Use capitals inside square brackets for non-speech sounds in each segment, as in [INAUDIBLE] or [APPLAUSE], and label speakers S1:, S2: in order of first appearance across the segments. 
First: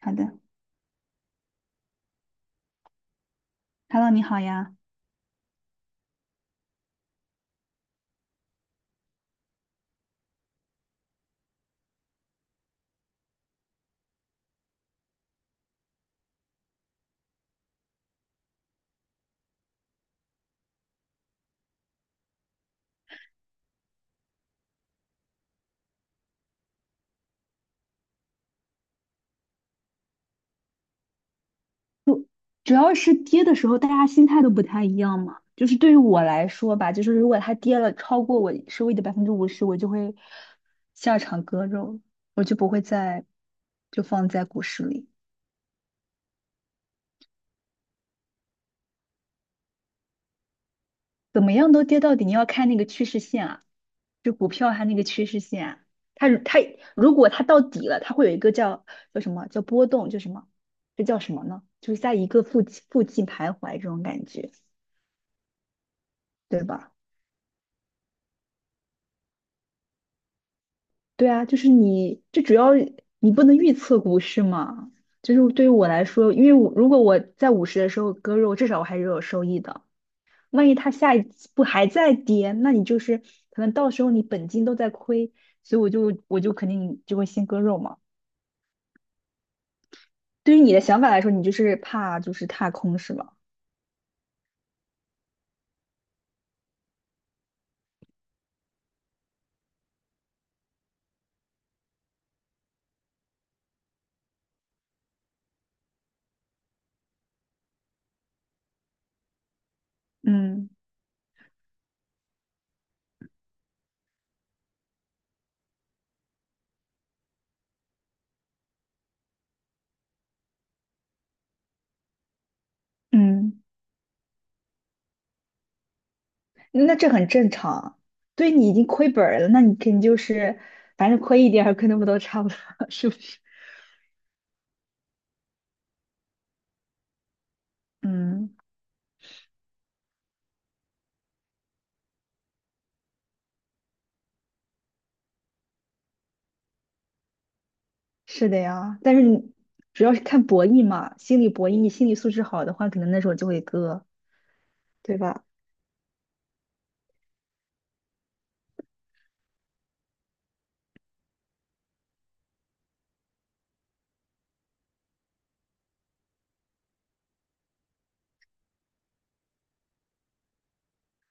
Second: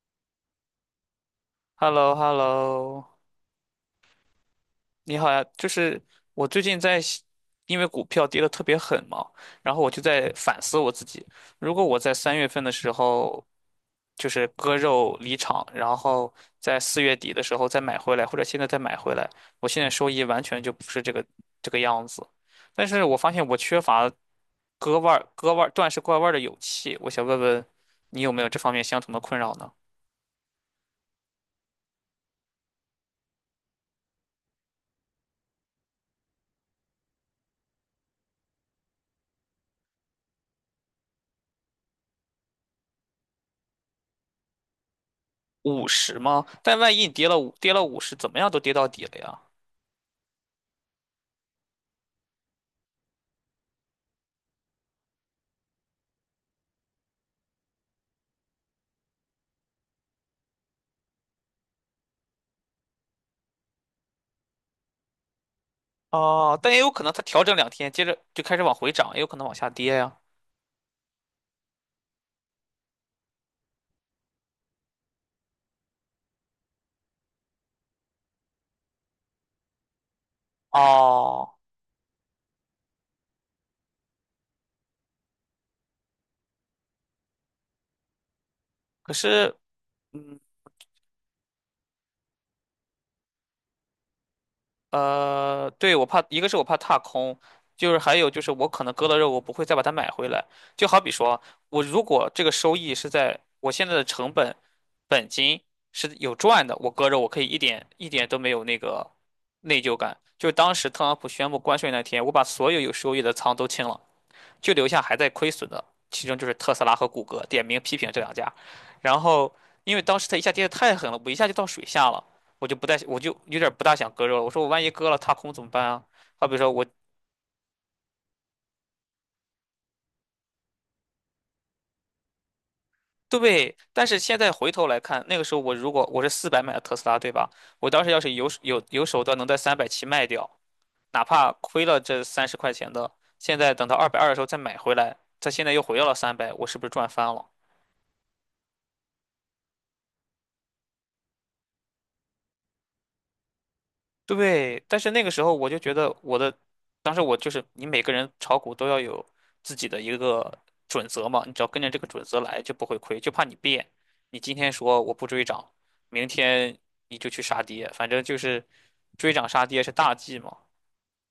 S1: 好的
S2: h e l l o h e l l o
S1: ，Hello，你好呀。
S2: 你好呀。就是我最近在想因为股票跌得特别狠嘛，然后我就在反思我自己，如果我在三月份的时候就是割肉离场，然后在四月底的时候再买回来，或者现在再买回来，我现在收益完全就不是这个样子。但是我发现我缺乏割腕儿的勇气，我想问问你有没有这方面相同的困扰呢？
S1: 主要是跌的时候，大家心态都不太一样嘛。就是对于我来说吧，就是如果它跌了超过我收益的50%，我就会下场割肉，我就不会再就放在股市里。
S2: 五十吗？但万一你跌了五十，怎么样都跌到底了呀？
S1: 怎么样都跌到底，你要看那个趋势线啊，就股票它那个趋势线啊，它如果它到底了，它会有一个叫叫什么叫波动，就什么这叫什么呢？就是在一个附近徘徊这种感觉，
S2: 哦，
S1: 对
S2: 但也有
S1: 吧？
S2: 可能它调整两天，接着就开始往回涨，也有可能往下跌呀。
S1: 对啊，就是你，这主要你不能预测股市嘛。就是对于我来说，因为如果我在五十的时候割肉，至少我还是有收益的。万一它下一
S2: 哦，
S1: 不还在跌，那你就是可能到时候你本金都在亏，所以我就肯定就会先割肉嘛。
S2: 可是，嗯，
S1: 对于你的想法来说，你就是怕就是踏空是吗？
S2: 对，我怕，一个是我怕踏空，就是还有就是我可能割了肉，我不会再把它买回来。就好比说，我如果这个收益是在我现在的成本本金是有赚的，我割肉我可以一点一点都没有那个内疚感。就是
S1: 嗯
S2: 当时特朗普宣布关税那天，我把所有有收益的仓都清了。就留下还在亏损的，其中就是特斯拉和谷歌，点名批评这两家。然后因为当时它一下跌得太狠了，我一下就到水下了，我就不太，我就有
S1: 嗯，
S2: 点不大想割肉了。我说我万一割了踏空怎么办啊？好比说我
S1: 那这很正常啊，对，你已经亏本儿了，那你肯定就是反正亏一点儿亏那么多差不多，[LAUGHS] 是不是？
S2: 对，但是现在回头来看，那个时候如果我是400买的特斯拉，对吧？我当时要是有
S1: 嗯。
S2: 有有手段能在三百七卖掉，哪怕亏了这30块钱的，现在等到220的时候再买回来，它现在又回到了三百，我是不是赚翻了？
S1: 是的呀，但是你主要是看博弈嘛，心理博弈，你心理素质好的话，可能那时候就会割，
S2: 对，但是
S1: 对
S2: 那个时
S1: 吧？
S2: 候我就觉得我的，当时我就是你每个人炒股都要有自己的一个准则嘛，你只要跟着这个准则来就不会亏，就怕你变。你今天说我不追涨，明天你就去杀跌，反正就是追涨杀跌是大忌嘛。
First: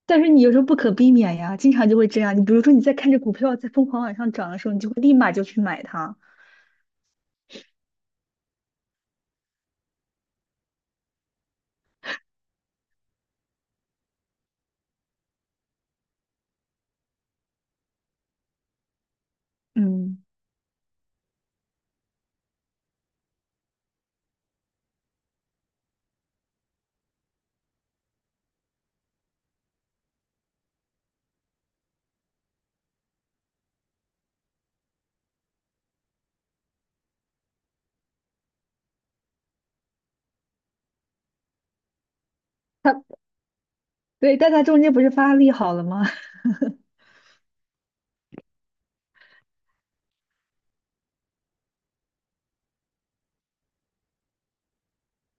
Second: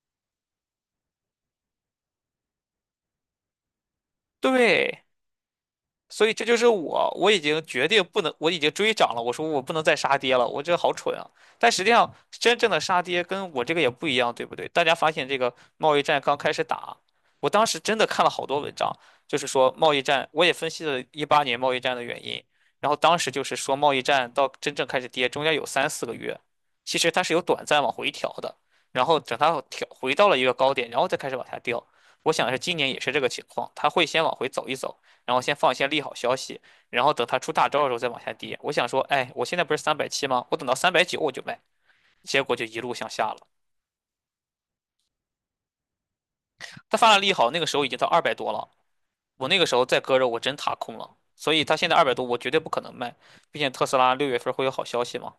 S1: 但是你有时候不可避免呀，经常就会这样。你比如说你在看着股票在疯狂往上涨的时候，你就会
S2: 对，
S1: 立马就去买它，
S2: 所以这就是我，我已经决定不能，我已经追涨了。我说我不能再杀跌了，我这好蠢啊！但实际上，真正的杀跌跟我这个也不一样，对不对？大家发现这个贸易战刚开始打，我当时真的看了好多文章，就是说贸易
S1: 嗯，
S2: 战，我也分析了18年贸易战的原因。然后当时就是说贸易战到真正开始跌，中间有3、4个月，其实它是有短暂往回调的，然后等它调回到了一个高点，然后再开始往下掉。我想是今年也是这个情况，它会先往回走一走。然后先放一些利好消息，然后等它出大招的时候再往下跌。我想说，哎，我现在不是三百七吗？我等到390我就卖，结果就一路
S1: 它
S2: 向下了。
S1: 对,但它中间不是发力好了吗？[LAUGHS]
S2: 它发了利好，那个时候已经到二百多了，我那个时候再割肉，我真踏空了。所以他现在二百多，我绝对不可能卖，毕竟特斯拉六月份会有好消息嘛。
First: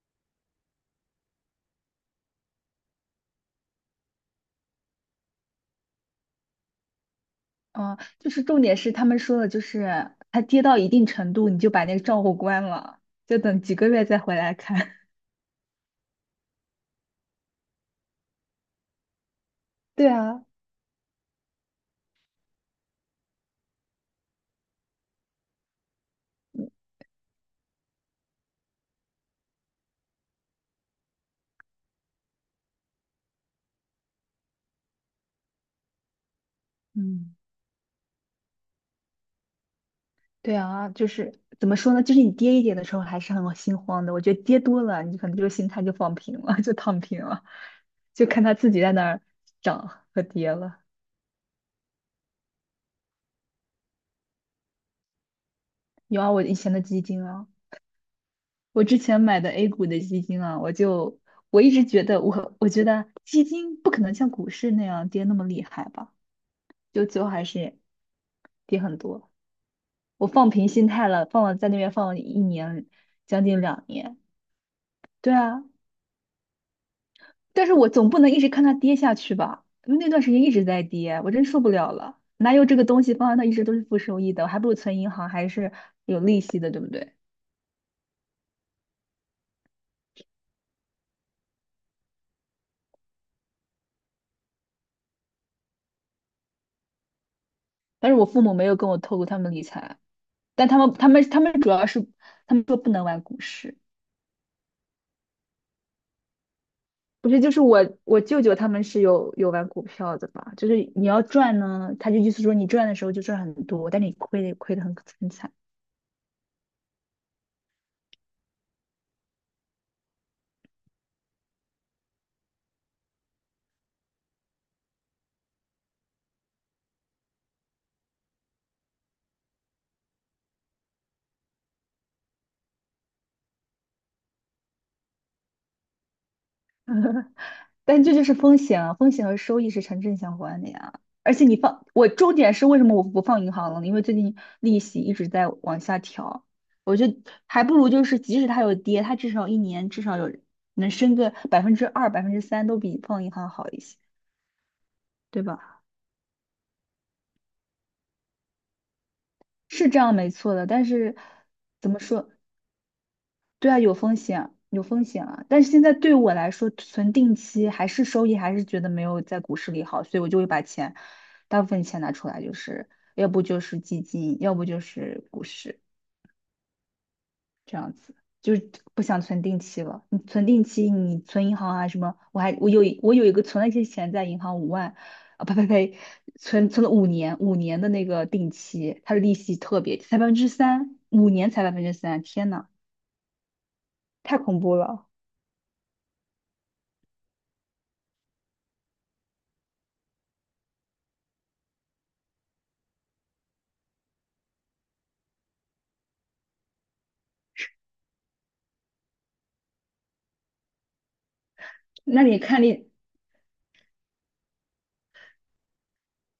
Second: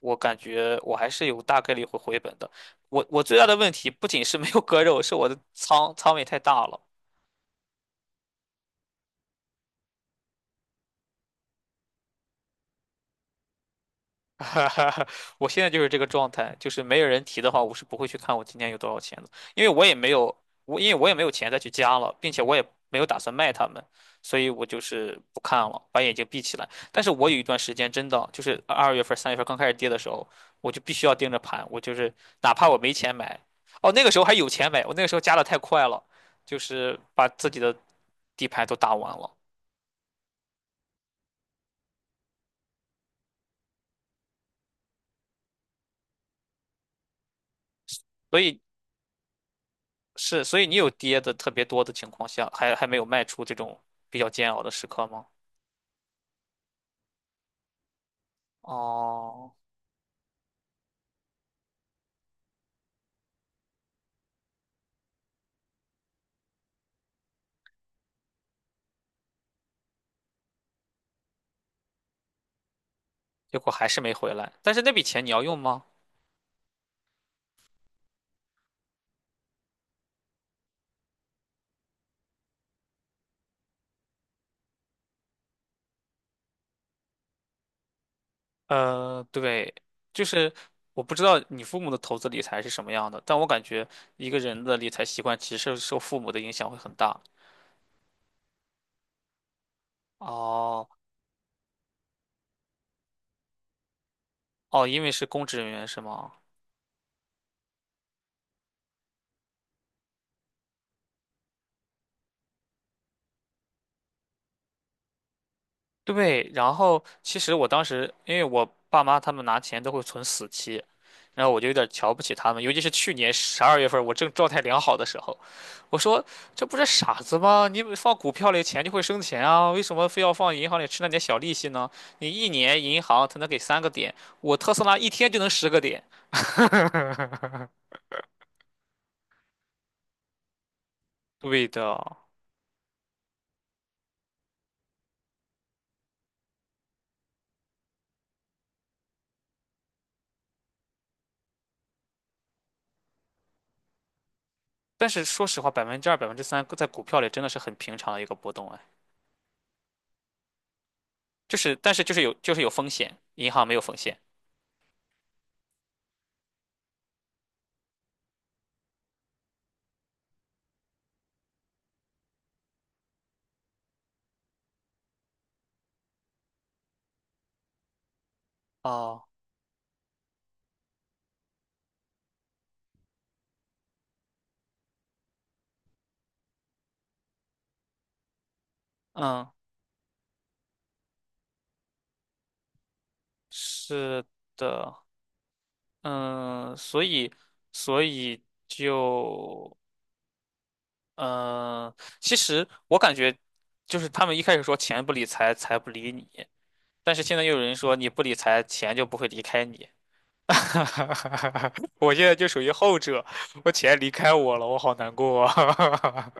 S2: 我感觉我还是有大概率会回本的。我最大的问题不仅是没有割肉，是我的仓位太大了。
S1: 嗯，就是重点是他们说的，就是它跌到一定程度，你就把那个账户关了，就等几个月再回
S2: [LAUGHS]
S1: 来
S2: 哈哈
S1: 看。
S2: 哈，我现在就是这个状态，就是没有人提的话，我是不会去看我今天有多少钱的，因为我也
S1: [LAUGHS] 对
S2: 没有，
S1: 啊，
S2: 因为我也没有钱再去加了，并且我也没有打算卖他们，所以我就是不看了，把眼睛闭起来。
S1: 嗯。
S2: 但是我有一段时间真的就是二月份、三月份刚开始跌的时候，我就必须要盯着盘，我就是哪怕我没钱买，哦，那个时候还有钱买，我那个时候加的太快了，就是把
S1: 嗯，
S2: 自己的底牌都打完了，
S1: 对啊，就是怎么说呢？就是你跌一点的时候还是很心慌的。我觉得跌多了，你可能就心态就放平了，[LAUGHS] 就躺平了，就
S2: 所
S1: 看它
S2: 以
S1: 自己在那儿涨和
S2: 是，
S1: 跌
S2: 所以你
S1: 了。
S2: 有跌的特别多的情况下，还没有卖出这种比较煎熬的时刻吗？
S1: 有啊，我以前的基金啊，我之前买的
S2: 哦，
S1: A 股的基金啊，我一直觉得我觉得基金不可能像股市那样跌那么厉害吧，就最后还是跌很多。我放平心态了，在那边放了一年，将
S2: 结
S1: 近
S2: 果
S1: 两
S2: 还是没
S1: 年。
S2: 回来。但是那笔钱你
S1: 对
S2: 要用
S1: 啊，
S2: 吗？
S1: 但是我总不能一直看它跌下去吧？因为那段时间一直在跌，我真受不了了。哪有这个东西放在那一直都是负收益的？我还不如存银行，还是有利息的，对不对？
S2: 对，就是我不知道你父母的投资理财是什么样的，但我感觉一个人的理财习惯其实受父母的影响会很大。
S1: 但是我父母没有跟我透露他们理财，但他
S2: 哦
S1: 们他们他们主要是他们说不能玩股市，
S2: 哦，因为是公职人员是吗？
S1: 不是就是我舅舅他们是有玩股票的吧？就是你要赚呢，他就意思说你赚的时候就赚很多，但你亏的很惨。
S2: 对，然后其实我当时，因为我爸妈他们拿钱都会存死期，然后我就有点瞧不起他们，尤其是去年十二月份我正状态良好的时候，我说这不是傻子吗？你放股票里钱就会生钱啊，为什么非要放银行里吃那点小利息呢？你一年银行才能给3个点，我特斯拉一天就能10个点。[LAUGHS]
S1: [LAUGHS] 但这就是风险啊，风险和收益是成正相关的呀。而且你
S2: 对
S1: 放，
S2: 的，
S1: 我重点是为什么我不放银行了呢？因为最近利息一直在往下调，我就还不如就是即使它有跌，它至少一年至少有能升个百分之二、百分之三，都比放银行好一些，
S2: 但是
S1: 对
S2: 说实话，
S1: 吧？
S2: 2%、百分之三在股票里真的是很平常的一个波动啊，
S1: 是这样没错的，但是
S2: 就是
S1: 怎
S2: 但
S1: 么
S2: 是就是
S1: 说？
S2: 有就是有风险，银行
S1: 对
S2: 没
S1: 啊，
S2: 有
S1: 有
S2: 风
S1: 风
S2: 险。
S1: 险，有风险啊。但是现在对我来说，存定期还是收益，还是觉得没有在股市里好，所以我就会把钱，大部分钱拿出来，就是要不就是基金，要不就是股市，就是不想
S2: 哦，
S1: 存定期了。你存定期，你存银行啊什么，我有一个存了一些钱在银行5万，啊呸呸呸，存了五年的那个定期，它的利
S2: 嗯，
S1: 息特别才百分之三，五年才百分之三，天呐，
S2: 是
S1: 太恐怖
S2: 的，
S1: 了。
S2: 嗯，所以，所以就，嗯，其实我感觉，就是他们一开始说钱不理财，财不理你，但是现在又有人说你不理财，钱就不会离开你。[LAUGHS] 我
S1: 那
S2: 现在
S1: 你
S2: 就属
S1: 看
S2: 于
S1: 你。
S2: 后者，我钱离开我了，我好难过啊。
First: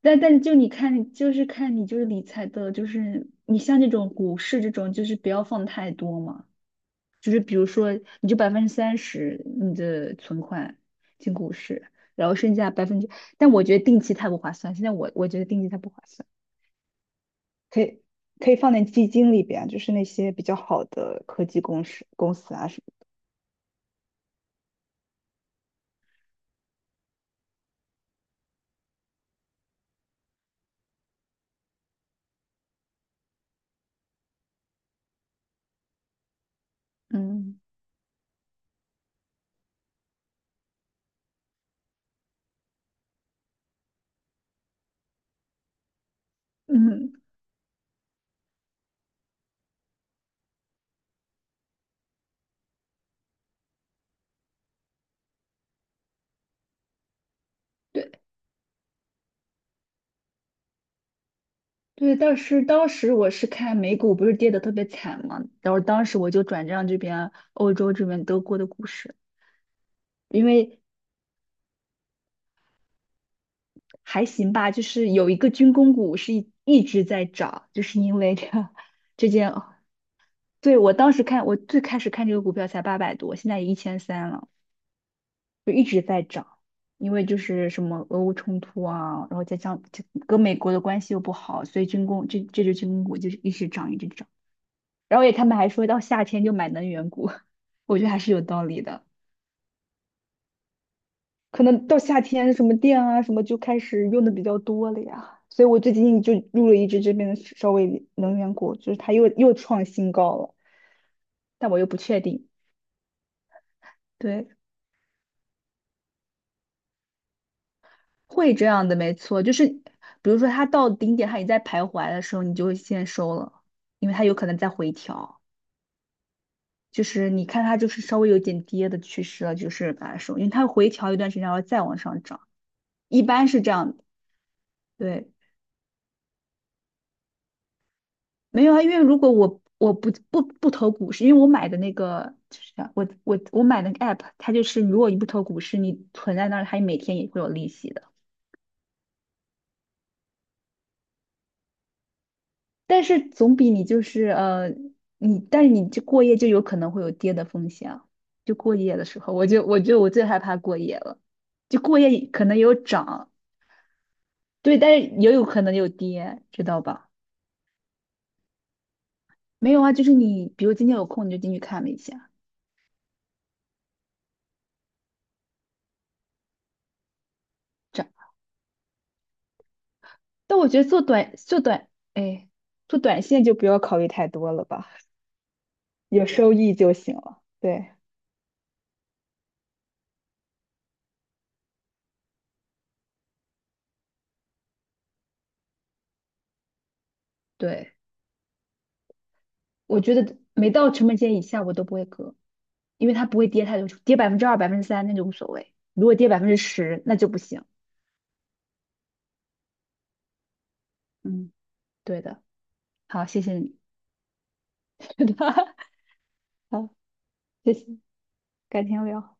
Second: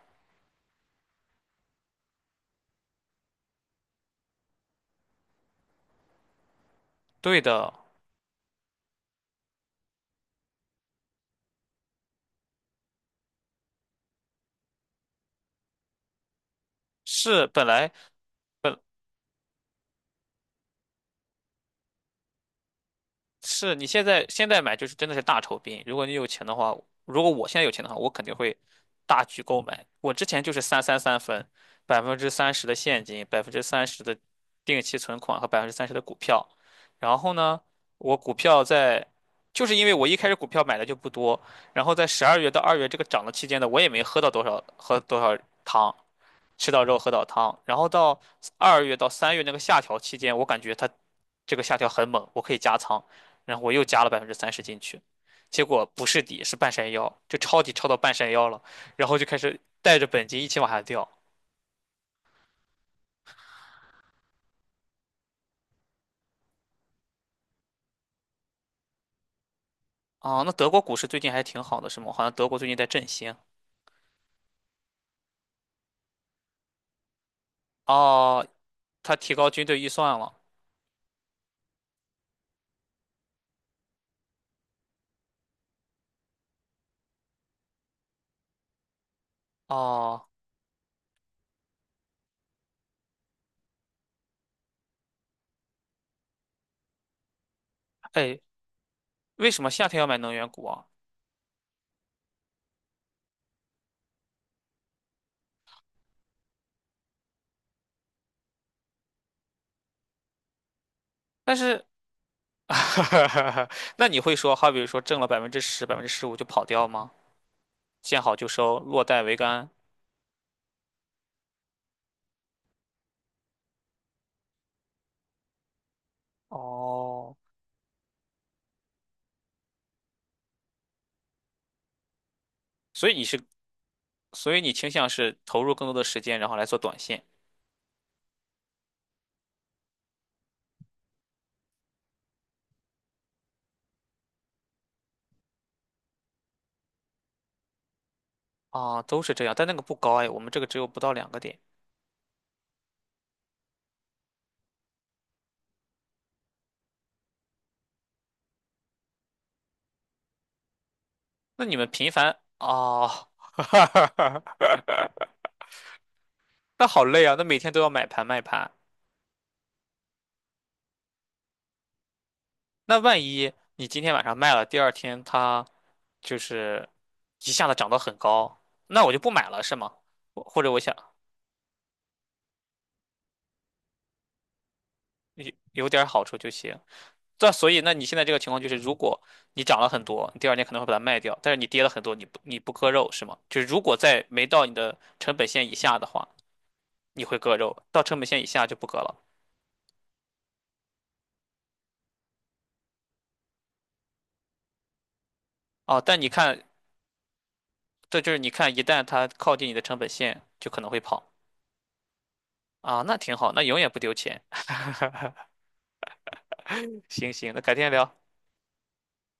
S1: 但但就你看，就是看你就是理财的，就是你像这种股市这种，就是不要放太多嘛。
S2: [LAUGHS]
S1: 就是
S2: 对
S1: 比如
S2: 的，
S1: 说，你就30%你的存款进股市，然后剩下百分之，但我觉得定期太不划算。现在我觉得定期太不划算，
S2: 是本
S1: 可
S2: 来。
S1: 以可以放
S2: 本。
S1: 在基金里边，就是那些比较好的科技公司啊什
S2: 是你现在买就是真的是大酬宾。如果你有钱的话，如果我现在有钱的话，我肯定会大举购买。我之前就是三分，百分之三十的现金，百分之三十的定期存款和百分之三十的股票。然
S1: 么的。
S2: 后呢，
S1: 嗯
S2: 我股票在，就是因为我一开始股票买的就不多，然后在十二月到二月这个涨的期间呢，我也没喝到多少喝多少汤，吃到肉喝
S1: 嗯。
S2: 到汤。然后到二月到三月那个下调期间，我感觉它这个下调很猛，我可以加仓，然后我又加了百分之三十进去，结果不是底是半山腰，就抄底抄到
S1: 对。
S2: 半山腰了，然后就开始带着本金一起往下掉。
S1: 对，但是当时我是看美股不是跌得特别惨嘛，然后当时我就转战这边欧洲这边德国的股市，
S2: 啊。
S1: 因
S2: 那德国
S1: 为
S2: 股市最近还挺好的，是吗？好像德国最近在振兴。
S1: 还行吧，就是有一个军工股是一直在涨，就是因为
S2: 哦，
S1: 这个
S2: 他
S1: 这
S2: 提高
S1: 件，
S2: 军队预算了。
S1: 对，我当时看我最开始看这个股票才800多，现在也1300了，就一直在涨，因为就是什么俄乌冲突啊，然后再加上这
S2: 哦，
S1: 跟美国的关系又不好，所以军工这支军工股就是一直涨一直涨。然后也他们还说到夏天就买能源股，[LAUGHS] 我觉得还是
S2: 哎，
S1: 有道理的。
S2: 为什么夏天要买能源股啊？
S1: 可能到夏天什么电啊什么就开始用的比较多了呀，所以我最近就入了一只这边的稍微能源股，就是它又创新高了，
S2: 但
S1: 但我
S2: 是，
S1: 又不确定。
S2: [LAUGHS] 那你会
S1: 对，
S2: 说，好比说挣了百分之十、15%就跑掉吗？见好就
S1: 会这
S2: 收，
S1: 样的，
S2: 落
S1: 没
S2: 袋为
S1: 错，就是
S2: 安。
S1: 比如说它到顶点，它也在徘徊的时候，你就会先收了，因为它有可能在回调。就是
S2: 哦，
S1: 你看它就是稍微有点跌的趋势了，就是把它收，因为它回调一段时间，然后再往上涨，
S2: 所以
S1: 一
S2: 你是
S1: 般是这样的。
S2: 所以你倾向
S1: 对，
S2: 是投入更多的时间，然后来做短线
S1: 没有啊，因为如果我不投股市，因为我买的那个就是啥我买那个 app,它就是如果你不投股市，你存在那儿，它每天也会有利息的。
S2: 啊，都是这样，但那个不高哎，我们这个只有不到2个点。
S1: 但是总比你就是但是你这过夜就有可能会有跌的风险啊。就过夜的时候，我最害怕过夜了。
S2: 那你
S1: 就
S2: 们
S1: 过
S2: 频
S1: 夜
S2: 繁
S1: 可能有
S2: 哦，
S1: 涨，对，
S2: [LAUGHS]
S1: 但是也有可能有跌，知道
S2: 那好
S1: 吧？
S2: 累啊，那每天都要买盘卖盘，
S1: 没有啊，就是你比如今天有空你就进去看了一下。
S2: 那万一你今天晚上卖了，第二天它就是一下子涨得
S1: 涨。
S2: 很高，那我就不买了是吗？我
S1: 但
S2: 或
S1: 我
S2: 者我
S1: 觉得
S2: 想
S1: 做短做短，哎，做短线就不要考虑太多了吧，
S2: 有点好
S1: 有
S2: 处就
S1: 收益
S2: 行。
S1: 就行了。
S2: 这所以，
S1: 对，
S2: 那你现在这个情况就是，如果你涨了很多，你第二天可能会把它卖掉，但是你跌了很多，你不割肉是吗？就是如果在没到你的成本线以下的话，你会割肉；
S1: 对，
S2: 到成本线以下就不割了。
S1: 我觉得没到成本线以下我都不会割，因为它不会跌太多，跌百分之二、百分之三那就无所谓，
S2: 啊。
S1: 如果
S2: 但你
S1: 跌百分之
S2: 看，
S1: 十那就不行。
S2: 这就是你看，一旦它靠近你的成本线，就可能会跑
S1: 嗯，对的。
S2: 啊，那
S1: 好，
S2: 挺
S1: 谢
S2: 好，
S1: 谢
S2: 那
S1: 你。
S2: 永远不丢钱。
S1: [LAUGHS] 好，
S2: [LAUGHS] 行行，那
S1: 谢
S2: 改
S1: 谢，
S2: 天聊。
S1: 改天聊。